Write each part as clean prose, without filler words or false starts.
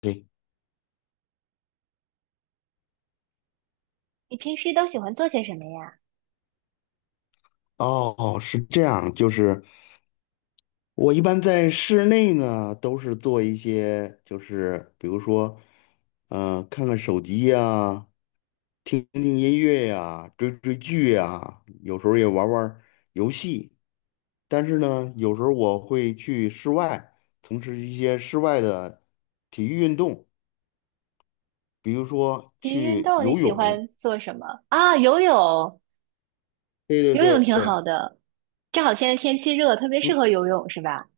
对。你平时都喜欢做些什么呀？哦，是这样，就是我一般在室内呢，都是做一些，就是比如说，看看手机呀，听听音乐呀，追追剧呀，有时候也玩玩游戏。但是呢，有时候我会去室外从事一些室外的体育运动，比如说体育运去动你游喜泳。欢做什么？啊，游泳，对游泳对挺对。好的，正好现在天气热，特别适嗯，合游泳，是吧？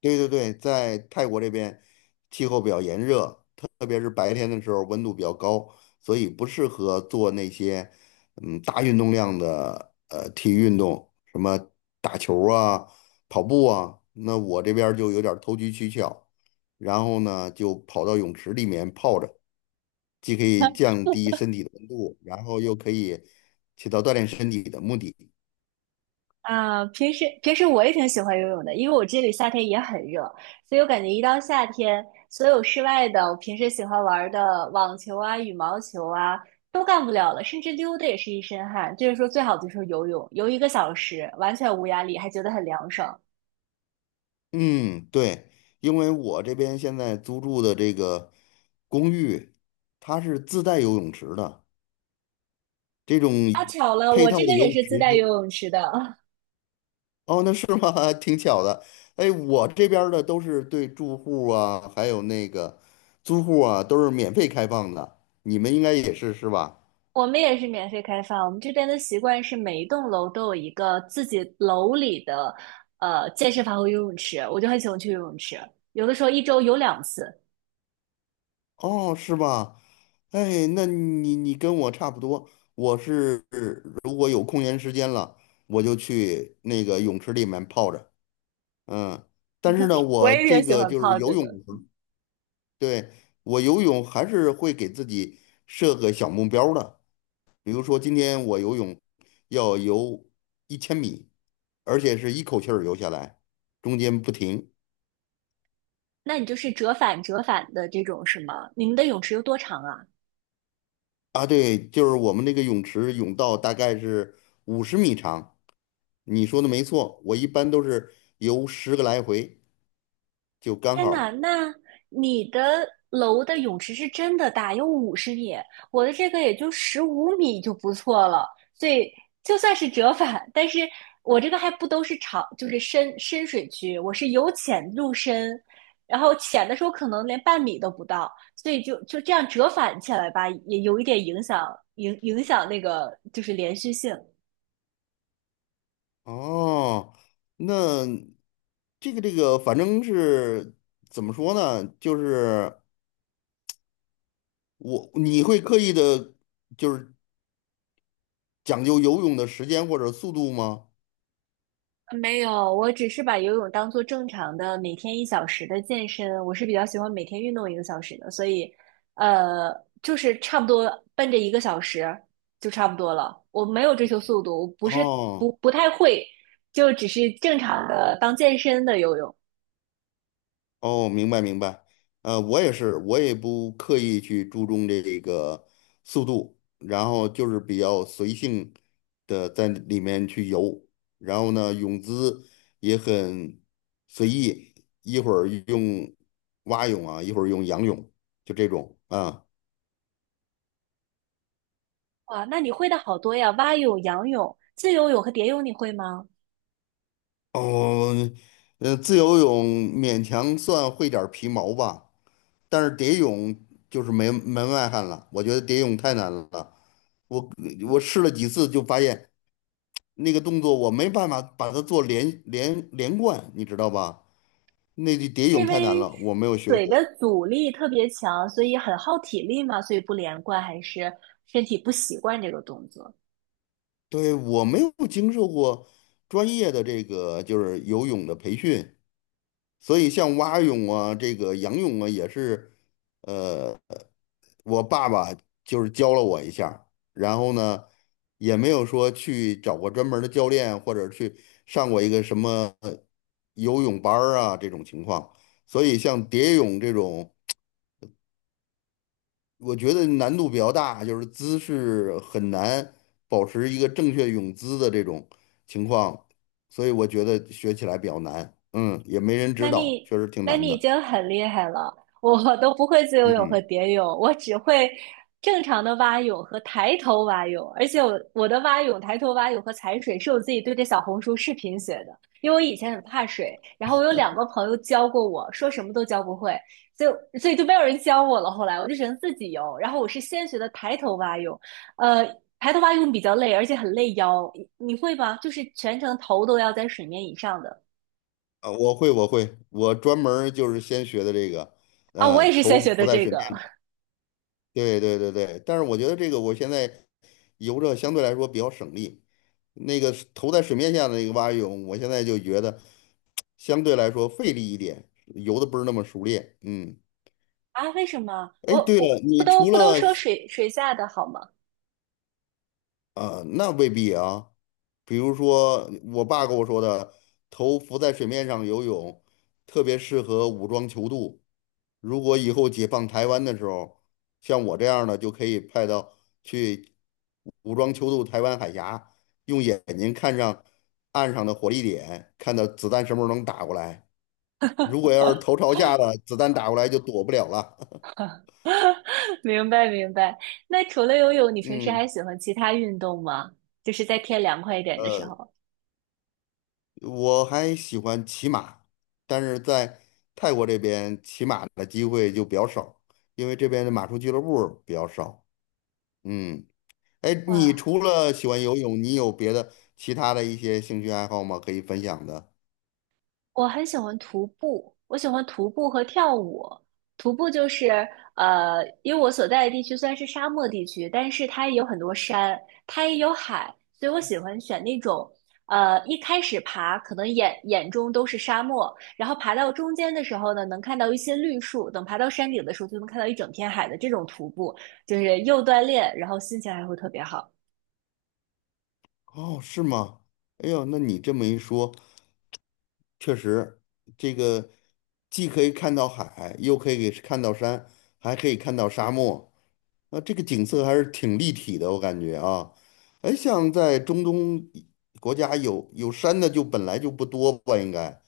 对对对，在泰国这边气候比较炎热，特别是白天的时候温度比较高，所以不适合做那些大运动量的体育运动，什么打球啊、跑步啊。那我这边儿就有点儿投机取巧，然后呢就跑到泳池里面泡着，既可以降低身体的温度，然后又可以起到锻炼身体的目的。啊，平时我也挺喜欢游泳的，因为我这里夏天也很热，所以我感觉一到夏天，所有室外的我平时喜欢玩的网球啊、羽毛球啊都干不了了，甚至溜达也是一身汗。就是说，最好的就是游泳，游一个小时完全无压力，还觉得很凉爽。嗯，对，因为我这边现在租住的这个公寓，它是自带游泳池的，这种啊，巧了，配我套这的边游也泳是自池带游就，泳池的。哦，那是吗？挺巧的。哎，我这边儿的都是对住户啊，还有那个租户啊，都是免费开放的。你们应该也是是吧？我们也是免费开放，我们这边的习惯是每一栋楼都有一个自己楼里的健身房和游泳池，我就很喜欢去游泳池，有的时候一周游两次，哦，是吧？哎，那你跟我差不多，我是如果有空闲时间了，我就去那个泳池里面泡着。嗯，但是呢，我我也这挺喜个欢就是泡游着泳。的。对，我游泳还是会给自己设个小目标儿的，比如说今天我游泳要游1000米，而且是一口气儿游下来，中间不停。那你就是折返折返的这种是吗？你们的泳池有多长啊？啊，对，就是我们那个泳池泳道大概是50米长，你说的没错，我一般都是游10个来回就刚天呐，好。那你的楼的泳池是真的大，有50米，我的这个也就15米就不错了，所以就算是折返，但是我这个还不都是长，就是深水区，我是由浅入深，然后浅的时候可能连半米都不到，所以就这样折返起来吧，也有一点影响，影响那个就是连续性。哦，那这个这个，反正是怎么说呢？就是你会刻意的，就是讲究游泳的时间或者速度吗？没有，我只是把游泳当做正常的每天一小时的健身。我是比较喜欢每天运动一个小时的，所以，呃，就是差不多奔着一个小时就差不多了。我没有追求速度，我不是不哦不太会，就只是正常的当健身的游泳。哦，明白明白，我也是，我也不刻意去注重这个速度，然后就是比较随性的在里面去游，然后呢，泳姿也很随意，一会儿用蛙泳啊，一会儿用仰泳，就这种啊。哇，那你会的好多呀，蛙泳、仰泳、自由泳和蝶泳你会吗？哦，自由泳勉强算会点儿皮毛吧，但是蝶泳就是门外汉了，我觉得蝶泳太难了。我我试了几次就发现那个动作我没办法把它做连贯，你知道吧？那个蝶泳因太难为了，我没有学水过。的阻力特别强，所以很耗体力嘛，所以不连贯，还是身体不习惯这个动作。对，我没有经受过专业的这个就是游泳的培训，所以像蛙泳啊，这个仰泳啊，也是，呃，我爸爸就是教了我一下儿，然后呢，也没有说去找过专门儿的教练，或者去上过一个什么游泳班儿啊这种情况。所以像蝶泳这种，我觉得难度比较大，就是姿势很难保持一个正确泳姿的这种情况，所以我觉得学起来比较难。嗯，也没人那指导，你确实挺那难你已的。经很厉害了，我都不会自由泳和嗯。蝶泳，我只会正常的蛙泳和抬头蛙泳，而且我的蛙泳、抬头蛙泳和踩水是我自己对着小红书视频学的，因为我以前很怕水，然后我有两个朋友教过我，说什么都教不会，所以就没有人教我了。后来我就只能自己游，然后我是先学的抬头蛙泳，呃，抬头蛙泳比较累，而且很累腰，你会吗？就是全程头都要在水面以上的。啊，我会，我会，我专门儿就是先学的这个，啊，我也嗯，是先头学浮的在这水面个。上。对对对对，但是我觉得这个我现在游着相对来说比较省力，那个是头在水面下的那个蛙泳，我现在就觉得相对来说费力一点，游的不是那么熟练。嗯，啊？为什么？我哎，对了，我不你都除不都了说水水下的好吗？啊、那未必啊，比如说我爸跟我说的，头浮在水面上游泳特别适合武装泅渡。如果以后解放台湾的时候，像我这样的就可以派到去武装泅渡台湾海峡，用眼睛看上岸上的火力点，看到子弹什么时候能打过来。如果要是头朝下的，子弹打过来就躲不了了。明白明白。那除了游泳，你平时还嗯，喜欢其他运动吗？就是在天凉快一点的时呃，候。我还喜欢骑马，但是在泰国这边骑马的机会就比较少，因为这边的马术俱乐部比较少。嗯。哎，你啊。除了喜欢游泳，你有别的其他的一些兴趣爱好吗？可以分享的？我很喜欢徒步，我喜欢徒步和跳舞。徒步就是呃，因为我所在的地区虽然是沙漠地区，但是它也有很多山，它也有海，所以我喜欢选那种一开始爬可能眼中都是沙漠，然后爬到中间的时候呢，能看到一些绿树，等爬到山顶的时候就能看到一整片海的这种徒步，就是又锻炼，然后心情还会特别好。哦，是吗？哎呦，那你这么一说，确实，这个既可以看到海，又可以看到山，还可以看到沙漠，那这个景色还是挺立体的，我感觉啊。哎，像在中东国家有山的就本来就不多吧，应该，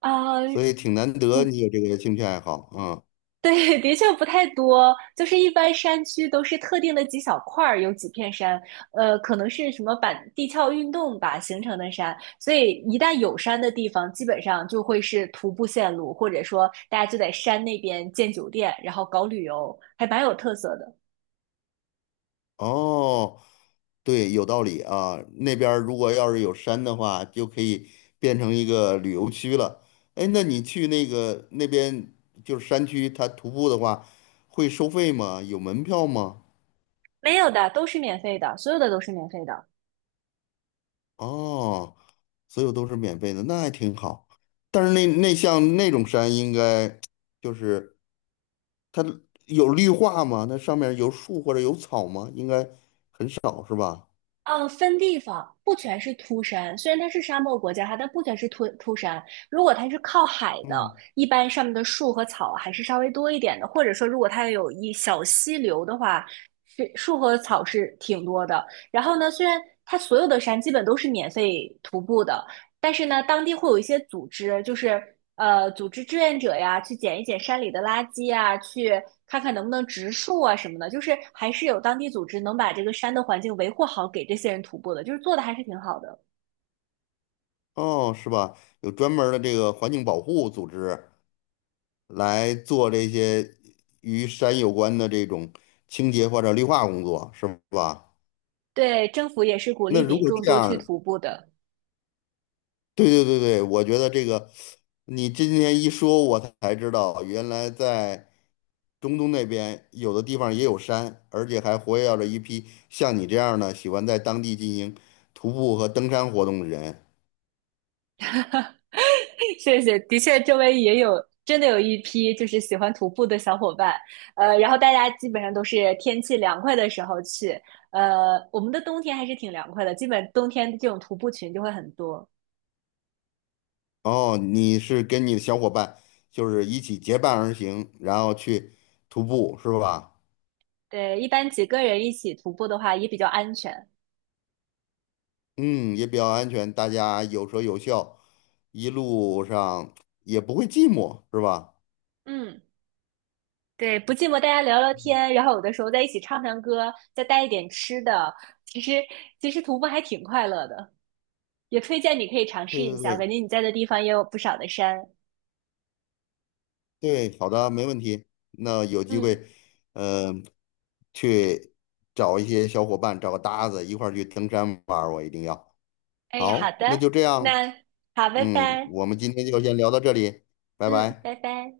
啊，所以挺难得你不。 有这个兴趣爱好啊。对，的确不太多，就是一般山区都是特定的几小块儿，有几片山，可能是什么板地壳运动吧形成的山，所以一旦有山的地方，基本上就会是徒步线路，或者说大家就在山那边建酒店，然后搞旅游，还蛮有特色的。哦，对，有道理啊。那边儿如果要是有山的话，就可以变成一个旅游区了。哎，那你去那个那边就是山区，它徒步的话会收费吗？有门票吗？没有的，都是免费的，所有的都是免费的。哦，所有都是免费的，那还挺好。但是那像那种山，应该就是它有绿化吗？那上面有树或者有草吗？应该少是吧？嗯，分地方，不全是秃山。虽然它是沙漠国家，它但不全是秃山。如果它是靠海的，嗯。一般上面的树和草还是稍微多一点的，或者说如果它有一小溪流的话，是树和草是挺多的。然后呢，虽然它所有的山基本都是免费徒步的，但是呢，当地会有一些组织，就是组织志愿者呀，去捡一捡山里的垃圾啊，去看看能不能植树啊什么的，就是还是有当地组织能把这个山的环境维护好，给这些人徒步的，就是做的还是挺好的。哦，是吧？有专门儿的这个环境保护组织来做这些与山有关的这种清洁或者绿化工作，是吧？对，政府也是鼓那励如民果众这多样去儿徒步的。对对对对，我觉得这个你今天一说，我才知道原来在中东那边有的地方也有山，而且还活跃着一批像你这样的喜欢在当地进行徒步和登山活动的人。谢谢，的确，周围也有真的有一批就是喜欢徒步的小伙伴，然后大家基本上都是天气凉快的时候去，我们的冬天还是挺凉快的，基本冬天这种徒步群就会很多。哦，你是跟你的小伙伴就是一起结伴而行，然后去徒步是吧？对，一般几个人一起徒步的话也比较安全。嗯，也比较安全，大家有说有笑，一路上也不会寂寞是吧？嗯，对，不寂寞，大家聊聊天，然后有的时候在一起唱唱歌，再带一点吃的，其实其实徒步还挺快乐的，也推荐你可以尝试对一对下。我对感觉你在的地方也有不少的山。对，好的，没问题。那有机嗯，会，嗯、去找一些小伙伴，找个搭子一块儿去登山玩儿，我一定要。哎，好好，那的，就这样，那好，拜嗯，拜，我们今天就先聊到这里，拜嗯，拜。拜拜。